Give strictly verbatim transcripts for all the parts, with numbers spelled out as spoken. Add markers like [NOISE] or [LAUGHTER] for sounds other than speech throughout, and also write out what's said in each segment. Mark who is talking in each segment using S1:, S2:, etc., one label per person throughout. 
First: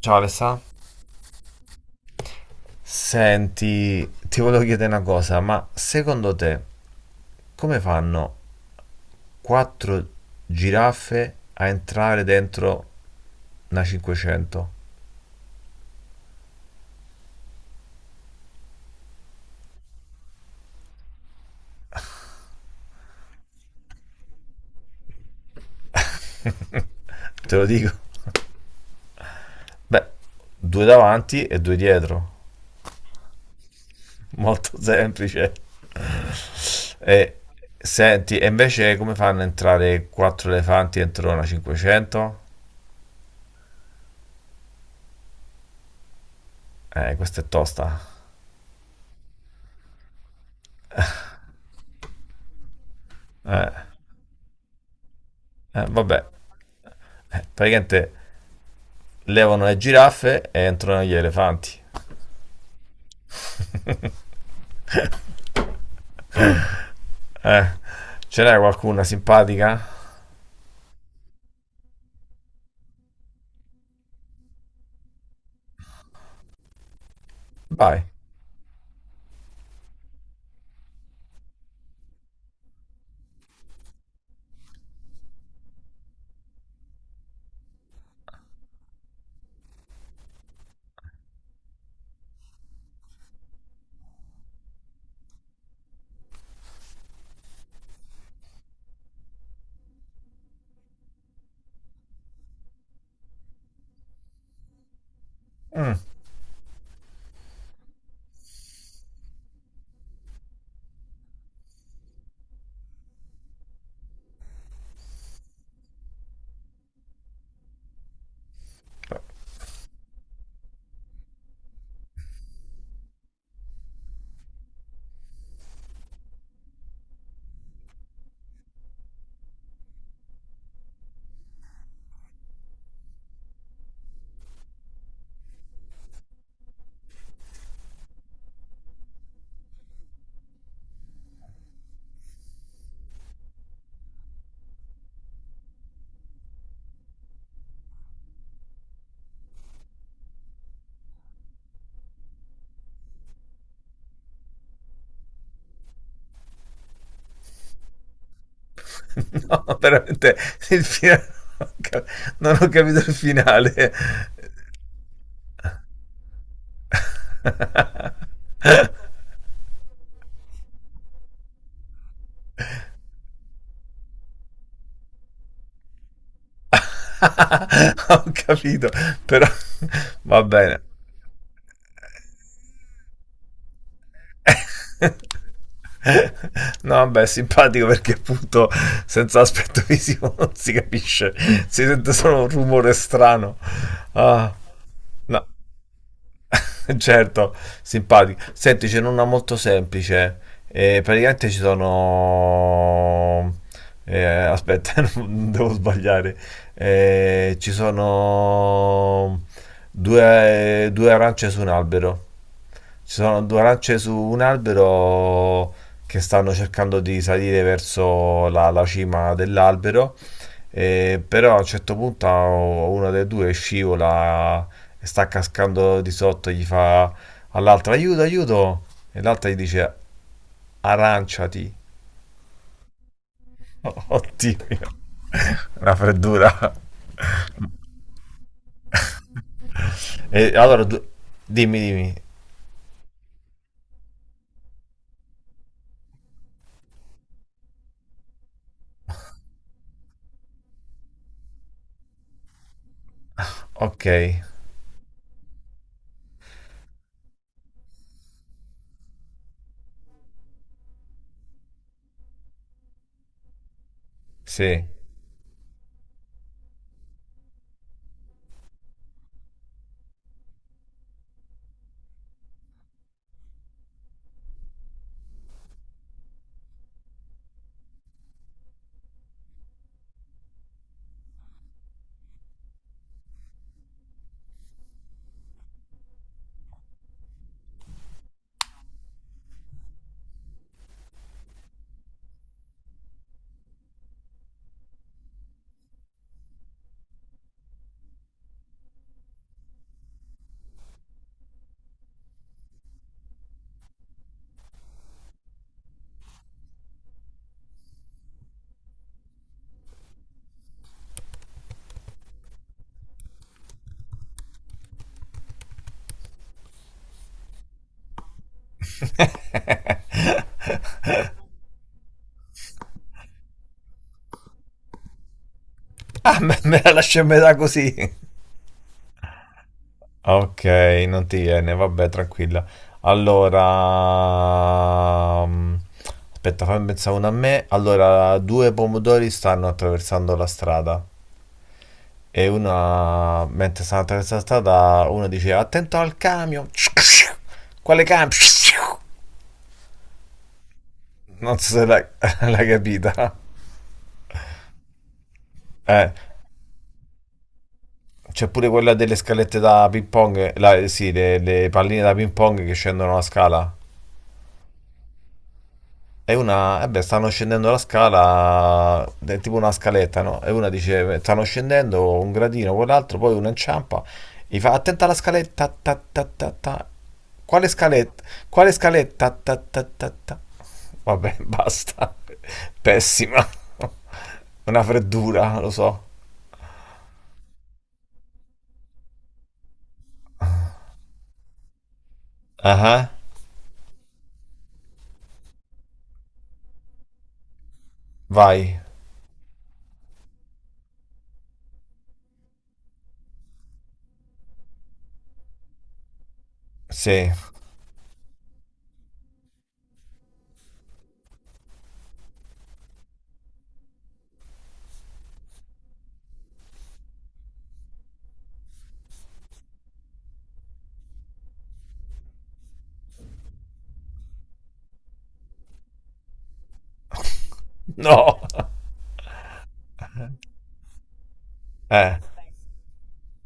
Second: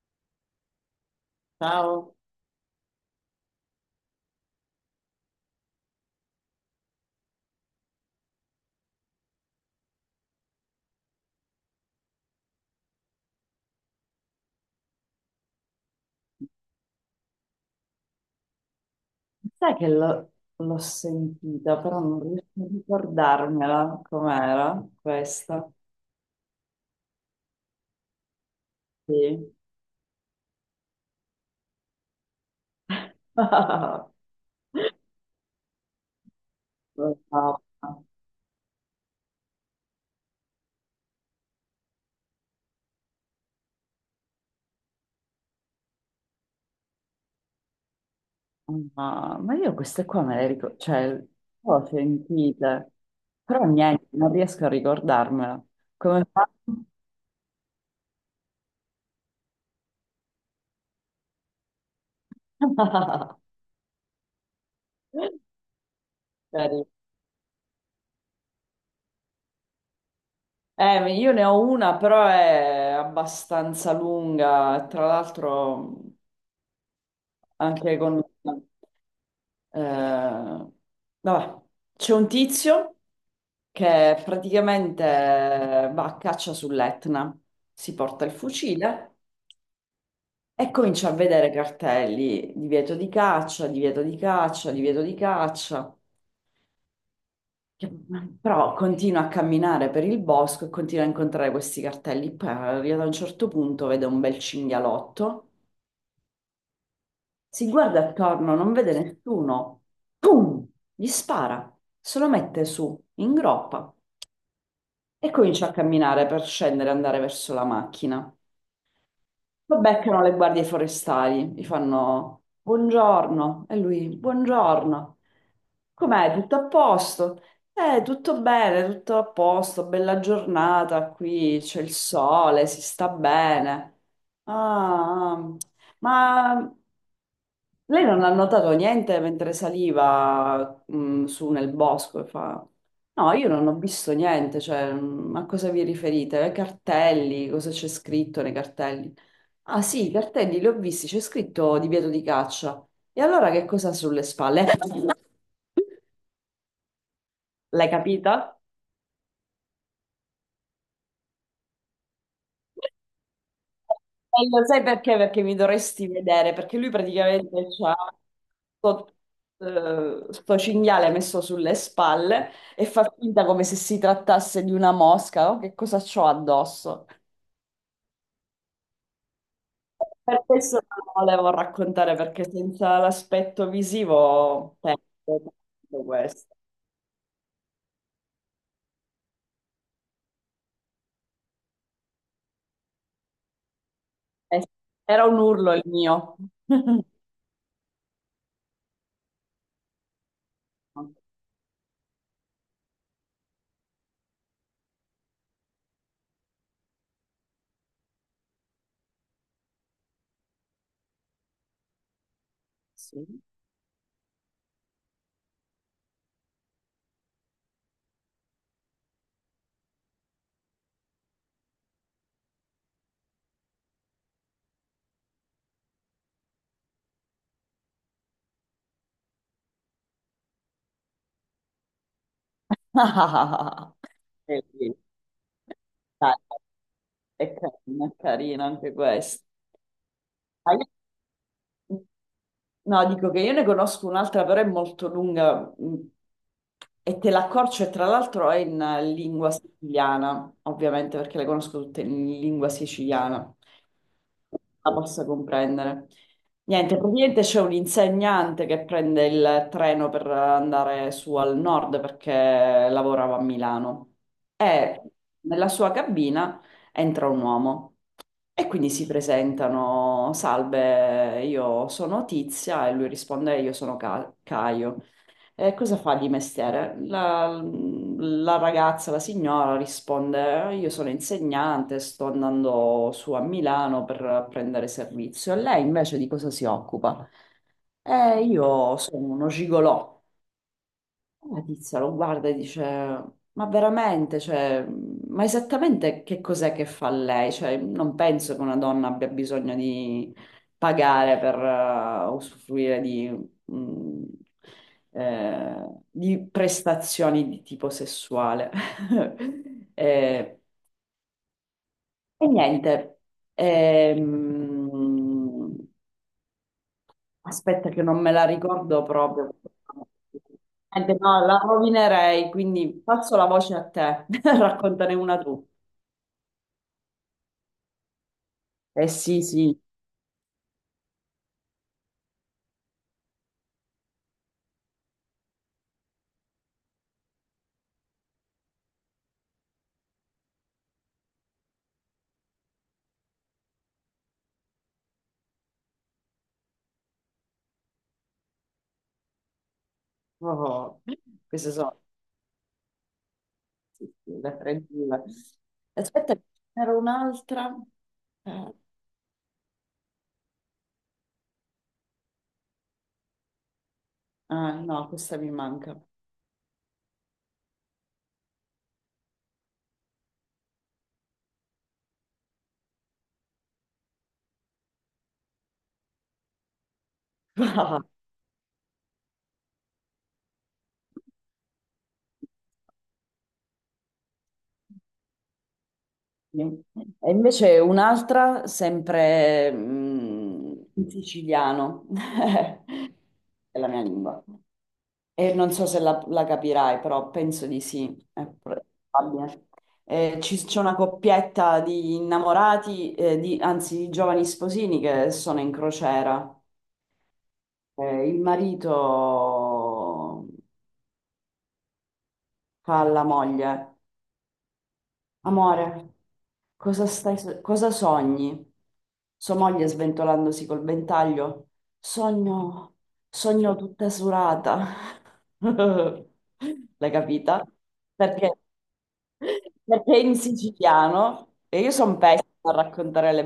S1: Ciao Alessà.
S2: Ciao,
S1: Senti, ti volevo chiedere una cosa, ma secondo te come fanno quattro giraffe a entrare dentro una cinquecento?
S2: sai che l'ho l'ho sentita, però non riesco a ricordarmela com'era questa.
S1: Te lo dico.
S2: Sì.
S1: Beh, due davanti e due dietro.
S2: [LAUGHS]
S1: Molto semplice.
S2: No,
S1: E
S2: no, no,
S1: senti, e invece come fanno a entrare quattro elefanti dentro una cinquecento? Eh, questa è tosta.
S2: [LAUGHS] ma io queste qua me le ricordo, cioè le ho sentite, però
S1: Eh,
S2: niente, non riesco a ricordarmela.
S1: eh, vabbè,
S2: Come fa?
S1: Eh, praticamente levano le giraffe e entrano gli elefanti.
S2: [LAUGHS] Carino.
S1: Ce n'è qualcuna simpatica?
S2: Eh, io ne ho una, però è abbastanza lunga, tra l'altro anche
S1: Vai.
S2: con. Eh, Vabbè, c'è un tizio che praticamente eh, va a caccia sull'Etna, si porta il fucile e comincia a vedere cartelli, divieto di caccia, divieto di caccia, divieto di caccia. Che- Però continua a camminare per il bosco e continua a incontrare questi cartelli. Poi arriva a un certo punto, vede un bel cinghialotto, si guarda attorno, non vede nessuno. Pum! Gli spara, se lo mette su, in groppa. E comincia a camminare per scendere e andare verso la macchina. Lo beccano le guardie forestali, gli fanno buongiorno e lui buongiorno. Com'è? Tutto a posto? Eh, tutto bene, tutto a posto, bella giornata qui, c'è il sole, si sta bene. Ah, ah. Ma lei non ha notato niente mentre saliva, mh, su nel bosco e fa. No, io non ho visto niente, cioè, mh, a cosa vi riferite? Ai cartelli, cosa c'è scritto nei cartelli? Ah sì, i cartelli li ho visti, c'è scritto divieto di caccia. E allora che cosa ha sulle spalle? [LAUGHS] L'hai capita?
S1: [LAUGHS] No, veramente il finale. Non ho capito il finale. [LAUGHS]
S2: E lo sai perché? Perché mi dovresti vedere, perché lui praticamente c'ha sto, eh, sto cinghiale messo sulle spalle e fa finta come se si trattasse di una mosca, oh, che cosa c'ho addosso?
S1: Ho capito, però [LAUGHS] va
S2: Per
S1: bene.
S2: questo non lo volevo raccontare, perché senza l'aspetto visivo perdo tutto questo.
S1: No, vabbè, è simpatico perché appunto senza aspetto visivo [LAUGHS] non si capisce, si sente solo un rumore strano. Ah,
S2: Eh, Era un
S1: no,
S2: urlo il mio.
S1: [LAUGHS]
S2: [LAUGHS]
S1: certo, simpatico. Senti, ce n'è una molto semplice. Eh, praticamente ci sono... eh, aspetta, [LAUGHS] non devo sbagliare. Eh, ci sono due, due arance su un albero. Ci
S2: Sì.
S1: sono
S2: [LAUGHS]
S1: due arance su un albero che stanno cercando di salire verso la, la cima dell'albero, eh, però a un certo punto a- una delle due scivola e sta cascando di sotto, gli fa all'altra aiuto, aiuto, e l'altra gli dice aranciati. [LAUGHS] Oddio,
S2: Bellissimo.
S1: una
S2: Dai,
S1: freddura.
S2: è carino, è carino anche questo.
S1: E allora du- dimmi, dimmi.
S2: No, dico che io ne conosco un'altra, però è molto lunga mh, e te l'accorcio e tra l'altro è in eh, lingua siciliana, ovviamente perché le conosco tutte in lingua siciliana,
S1: Ok,
S2: la possa comprendere. Niente, praticamente c'è un insegnante che prende il treno per andare su al nord perché lavorava a Milano
S1: sì.
S2: e nella sua cabina entra un uomo. E quindi si presentano, salve, io sono Tizia e lui risponde, io sono Ca- Caio. E cosa fa di mestiere? La, la ragazza, la signora risponde, io sono insegnante, sto andando su a Milano per prendere servizio. E lei invece di cosa si occupa? E io sono uno gigolò. La tizia lo guarda e dice, ma veramente, cioè, ma esattamente che cos'è che fa lei? Cioè, non penso che una donna abbia bisogno di pagare per eh, usufruire di, mm, eh, di prestazioni di tipo sessuale. [LAUGHS] Eh, e niente, Ehm, Aspetta che non me la ricordo proprio. Eh, beh, no, la
S1: [LAUGHS]
S2: rovinerei, quindi passo la voce a te. [LAUGHS] Raccontane una tu.
S1: Ah, me, me la lascio a metà così.
S2: Eh sì, sì.
S1: Ok, non ti viene, vabbè, tranquilla. Allora, mm, aspetta, fammi pensare una a me. Allora, due pomodori stanno attraversando la strada e una, mentre stanno attraversando la strada, uno dice attento al camion. Quale camion?
S2: Oh,
S1: Non
S2: queste
S1: so se
S2: sono
S1: l'hai [LAUGHS] l'hai capita.
S2: sì, sì, le tre due.
S1: Eh,
S2: Aspetta, ce n'era un'altra.
S1: C'è pure
S2: Eh,
S1: quella delle scalette da ping pong, la- sì, le, le palline da ping pong che scendono la scala.
S2: ah, no, questa mi manca.
S1: E una, eh beh, stanno scendendo la scala, è tipo una scaletta, no? E una dice, stanno scendendo un gradino, quell'altro, poi uno inciampa, gli fa, attenta alla scaletta, ta, ta, ta, ta. Quale
S2: [LAUGHS]
S1: scaletta? Quale scaletta? Ta, ta, ta, ta. Vabbè, [LAUGHS] basta. Pessima. Una freddura, lo so.
S2: Sì. E invece un'altra, sempre mm, in siciliano,
S1: Ah,
S2: [LAUGHS]
S1: uh-huh.
S2: è la mia lingua. E non so se la, la capirai, però penso di sì, è
S1: Vai.
S2: probabile. Eh, ci- c'è una coppietta di innamorati, eh, di- anzi di giovani sposini che sono in crociera.
S1: Sì.
S2: Eh, il marito fa alla moglie. Amore, cosa stai, so- cosa sogni? Sua moglie sventolandosi col ventaglio. Sogno, sogno tutta surata. [LAUGHS] L'hai capita?
S1: No.
S2: Perché,
S1: [LAUGHS]
S2: perché in siciliano, e io sono
S1: Eh.
S2: pessima a raccontare le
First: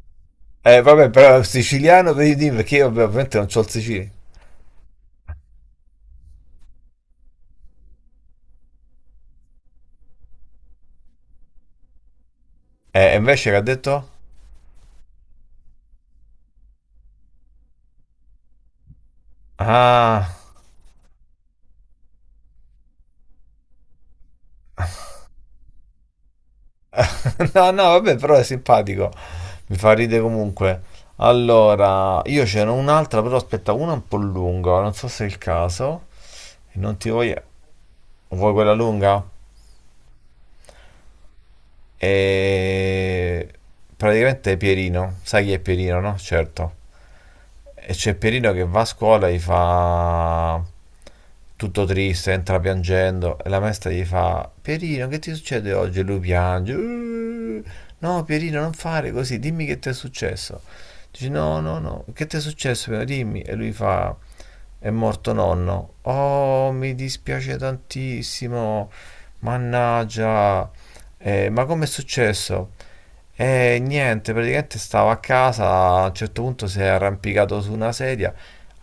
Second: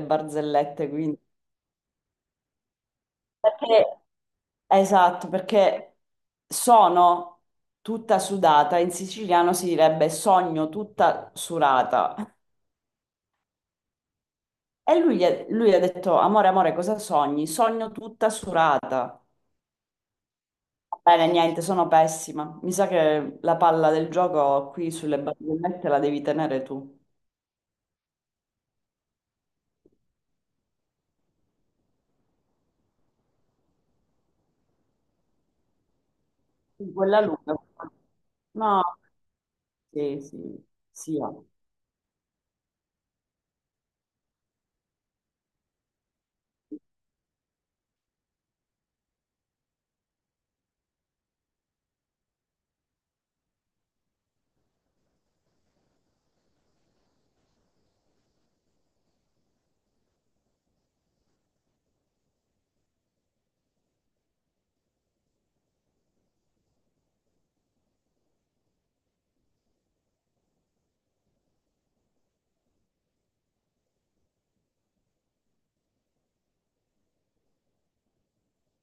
S1: Eh,
S2: barzellette,
S1: vabbè,
S2: quindi.
S1: però è siciliano, vedi, perché io vabbè, ovviamente non c'ho il
S2: Perché,
S1: siciliano.
S2: esatto, perché sono tutta sudata, in siciliano si direbbe sogno tutta surata.
S1: Eh, e invece che ha detto?
S2: E lui, gli ha- lui ha detto, amore, amore, cosa sogni? Sogno tutta surata.
S1: Ah...
S2: Va bene, niente, sono pessima. Mi sa che la palla del gioco qui sulle barzellette la devi tenere tu.
S1: [LAUGHS] No, no, vabbè, però è simpatico. Mi fa ridere comunque. Allora, io c'era un'altra, però aspetta, una un po' lunga, non so se è il caso. E non ti
S2: Quella
S1: voglio...
S2: lunga.
S1: Vuoi quella
S2: No,
S1: lunga?
S2: sì, sì, sì. Va.
S1: E... Praticamente è Pierino. Sai chi è Pierino, no? Certo. E c'è Pierino che va a scuola e gli fa tutto triste, entra piangendo e la maestra gli fa Pierino, che ti succede oggi? E lui piange. "Uh, No, Pierino, non fare così, dimmi che ti è successo. Dice no, no, no, che ti è successo? Pierino? Dimmi. E lui fa è morto nonno. Oh, mi dispiace tantissimo. Mannaggia. "Eh, ma com'è successo? E niente, praticamente stavo a casa, a un certo punto si è arrampicato su una sedia.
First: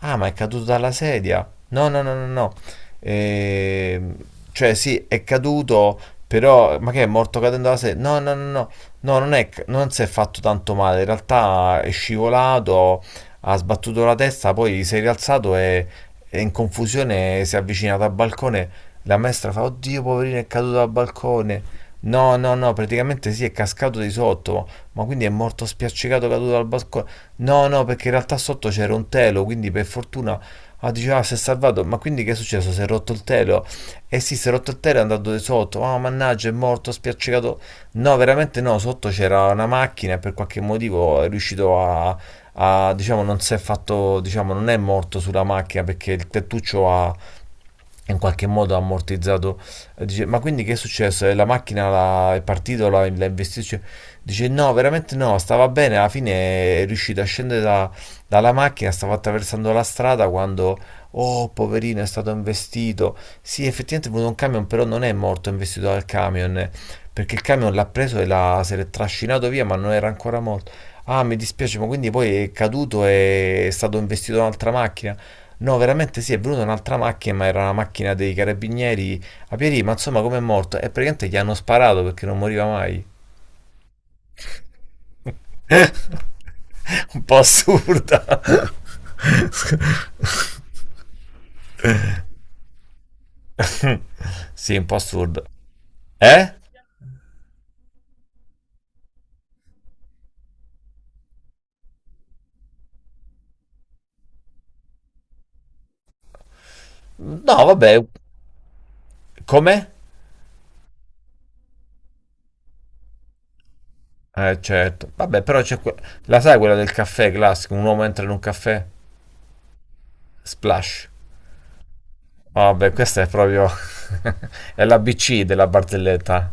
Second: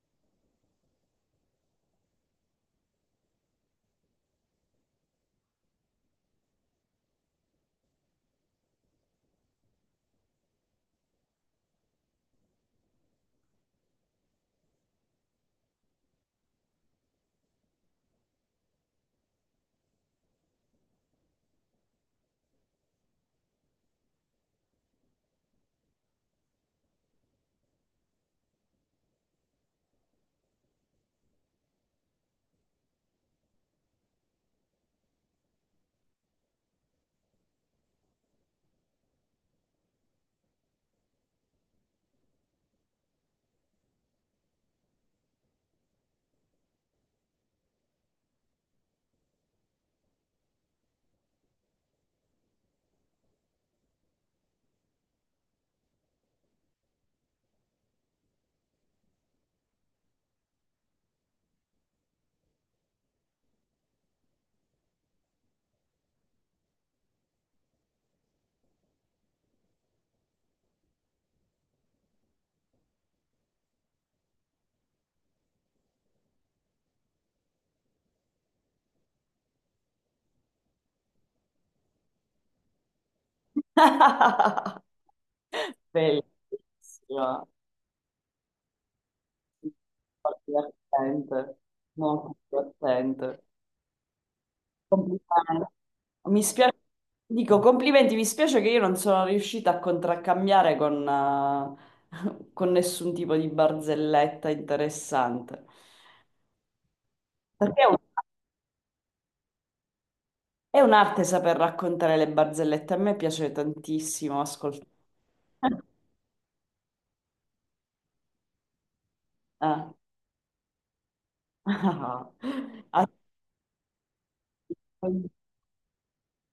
S1: Ah, ma è caduto dalla sedia? No, no, no, no, no. Ehm, cioè, sì, è caduto, però... Ma che è morto cadendo dalla sedia? No, no, no, no. No, non è, ca- non si è fatto tanto male. In realtà è scivolato, ha sbattuto la testa, poi si è rialzato e, e in confusione si è avvicinato al balcone. La maestra fa, oddio, poverino, è caduto dal balcone. No, no, no, praticamente sì, è cascato di sotto, ma quindi è morto spiaccicato, caduto dal balcone. No, no, perché in realtà sotto c'era un telo, quindi per fortuna... Ah, diceva, ah, si è salvato, ma quindi che è successo? Si è rotto il telo? Eh sì, si è rotto il telo e è andato di sotto. Ah, oh, mannaggia, è morto, spiaccicato. No, veramente no, sotto c'era una macchina e per qualche motivo è riuscito a, a, diciamo, non si è fatto, diciamo, non è morto sulla macchina perché il tettuccio ha, in qualche modo ha ammortizzato. Eh, Dice, ma quindi che è successo? Eh, La macchina la- è partita, la- l'ha investito? Cioè, dice, no, veramente no, stava bene, alla fine è riuscita a scendere da- dalla macchina, stava attraversando la strada quando, oh, poverino, è stato investito. Sì, effettivamente è venuto un camion, però non è morto, è investito dal camion, eh, perché il camion l'ha preso e l'ha, se l'è trascinato via, ma non era ancora morto. Ah, mi dispiace, ma quindi poi è caduto e è stato investito da un'altra macchina? No, veramente sì, è venuta un'altra macchina, ma era una macchina dei carabinieri a Pierì, ma insomma come è morto? E praticamente gli hanno sparato perché non moriva mai.
S2: [LAUGHS]
S1: [LAUGHS] Un po'
S2: Bellissima.
S1: assurda. [LAUGHS]
S2: Molto divertente. Molto divertente.
S1: Sì, un po' assurdo.
S2: Complimenti. Mi
S1: Eh?
S2: spiace, dico complimenti, mi spiace che io non sono riuscita a contraccambiare con, eh, [LAUGHS] con nessun tipo di barzelletta interessante.
S1: No,
S2: Perché è un-
S1: vabbè, come?
S2: è un'arte saper raccontare le barzellette, a me piace tantissimo
S1: Eh,
S2: ascoltare.
S1: certo. Vabbè, però c'è que- la sai quella del caffè classico, un uomo entra in un caffè,
S2: Ah.
S1: splash.
S2: [LAUGHS] Ah,
S1: Vabbè,
S2: ah,
S1: questa è proprio [LAUGHS] è l'A B C della barzelletta.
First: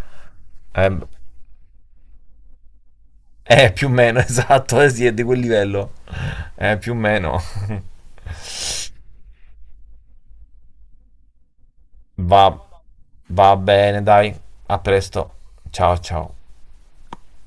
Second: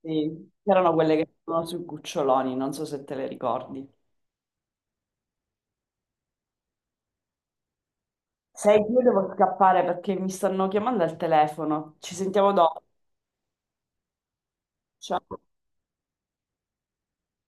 S2: sì.
S1: Eh,
S2: C'erano quelle che sono sui cuccioloni, non so se te le
S1: Eh,
S2: ricordi.
S1: più o meno, [LAUGHS] esatto, eh, sì, è di quel livello. Eh, più o meno.
S2: Sei, io devo scappare perché mi stanno chiamando al telefono. Ci
S1: Va,
S2: sentiamo dopo.
S1: va bene, dai. A presto.
S2: Ciao.
S1: Ciao, ciao.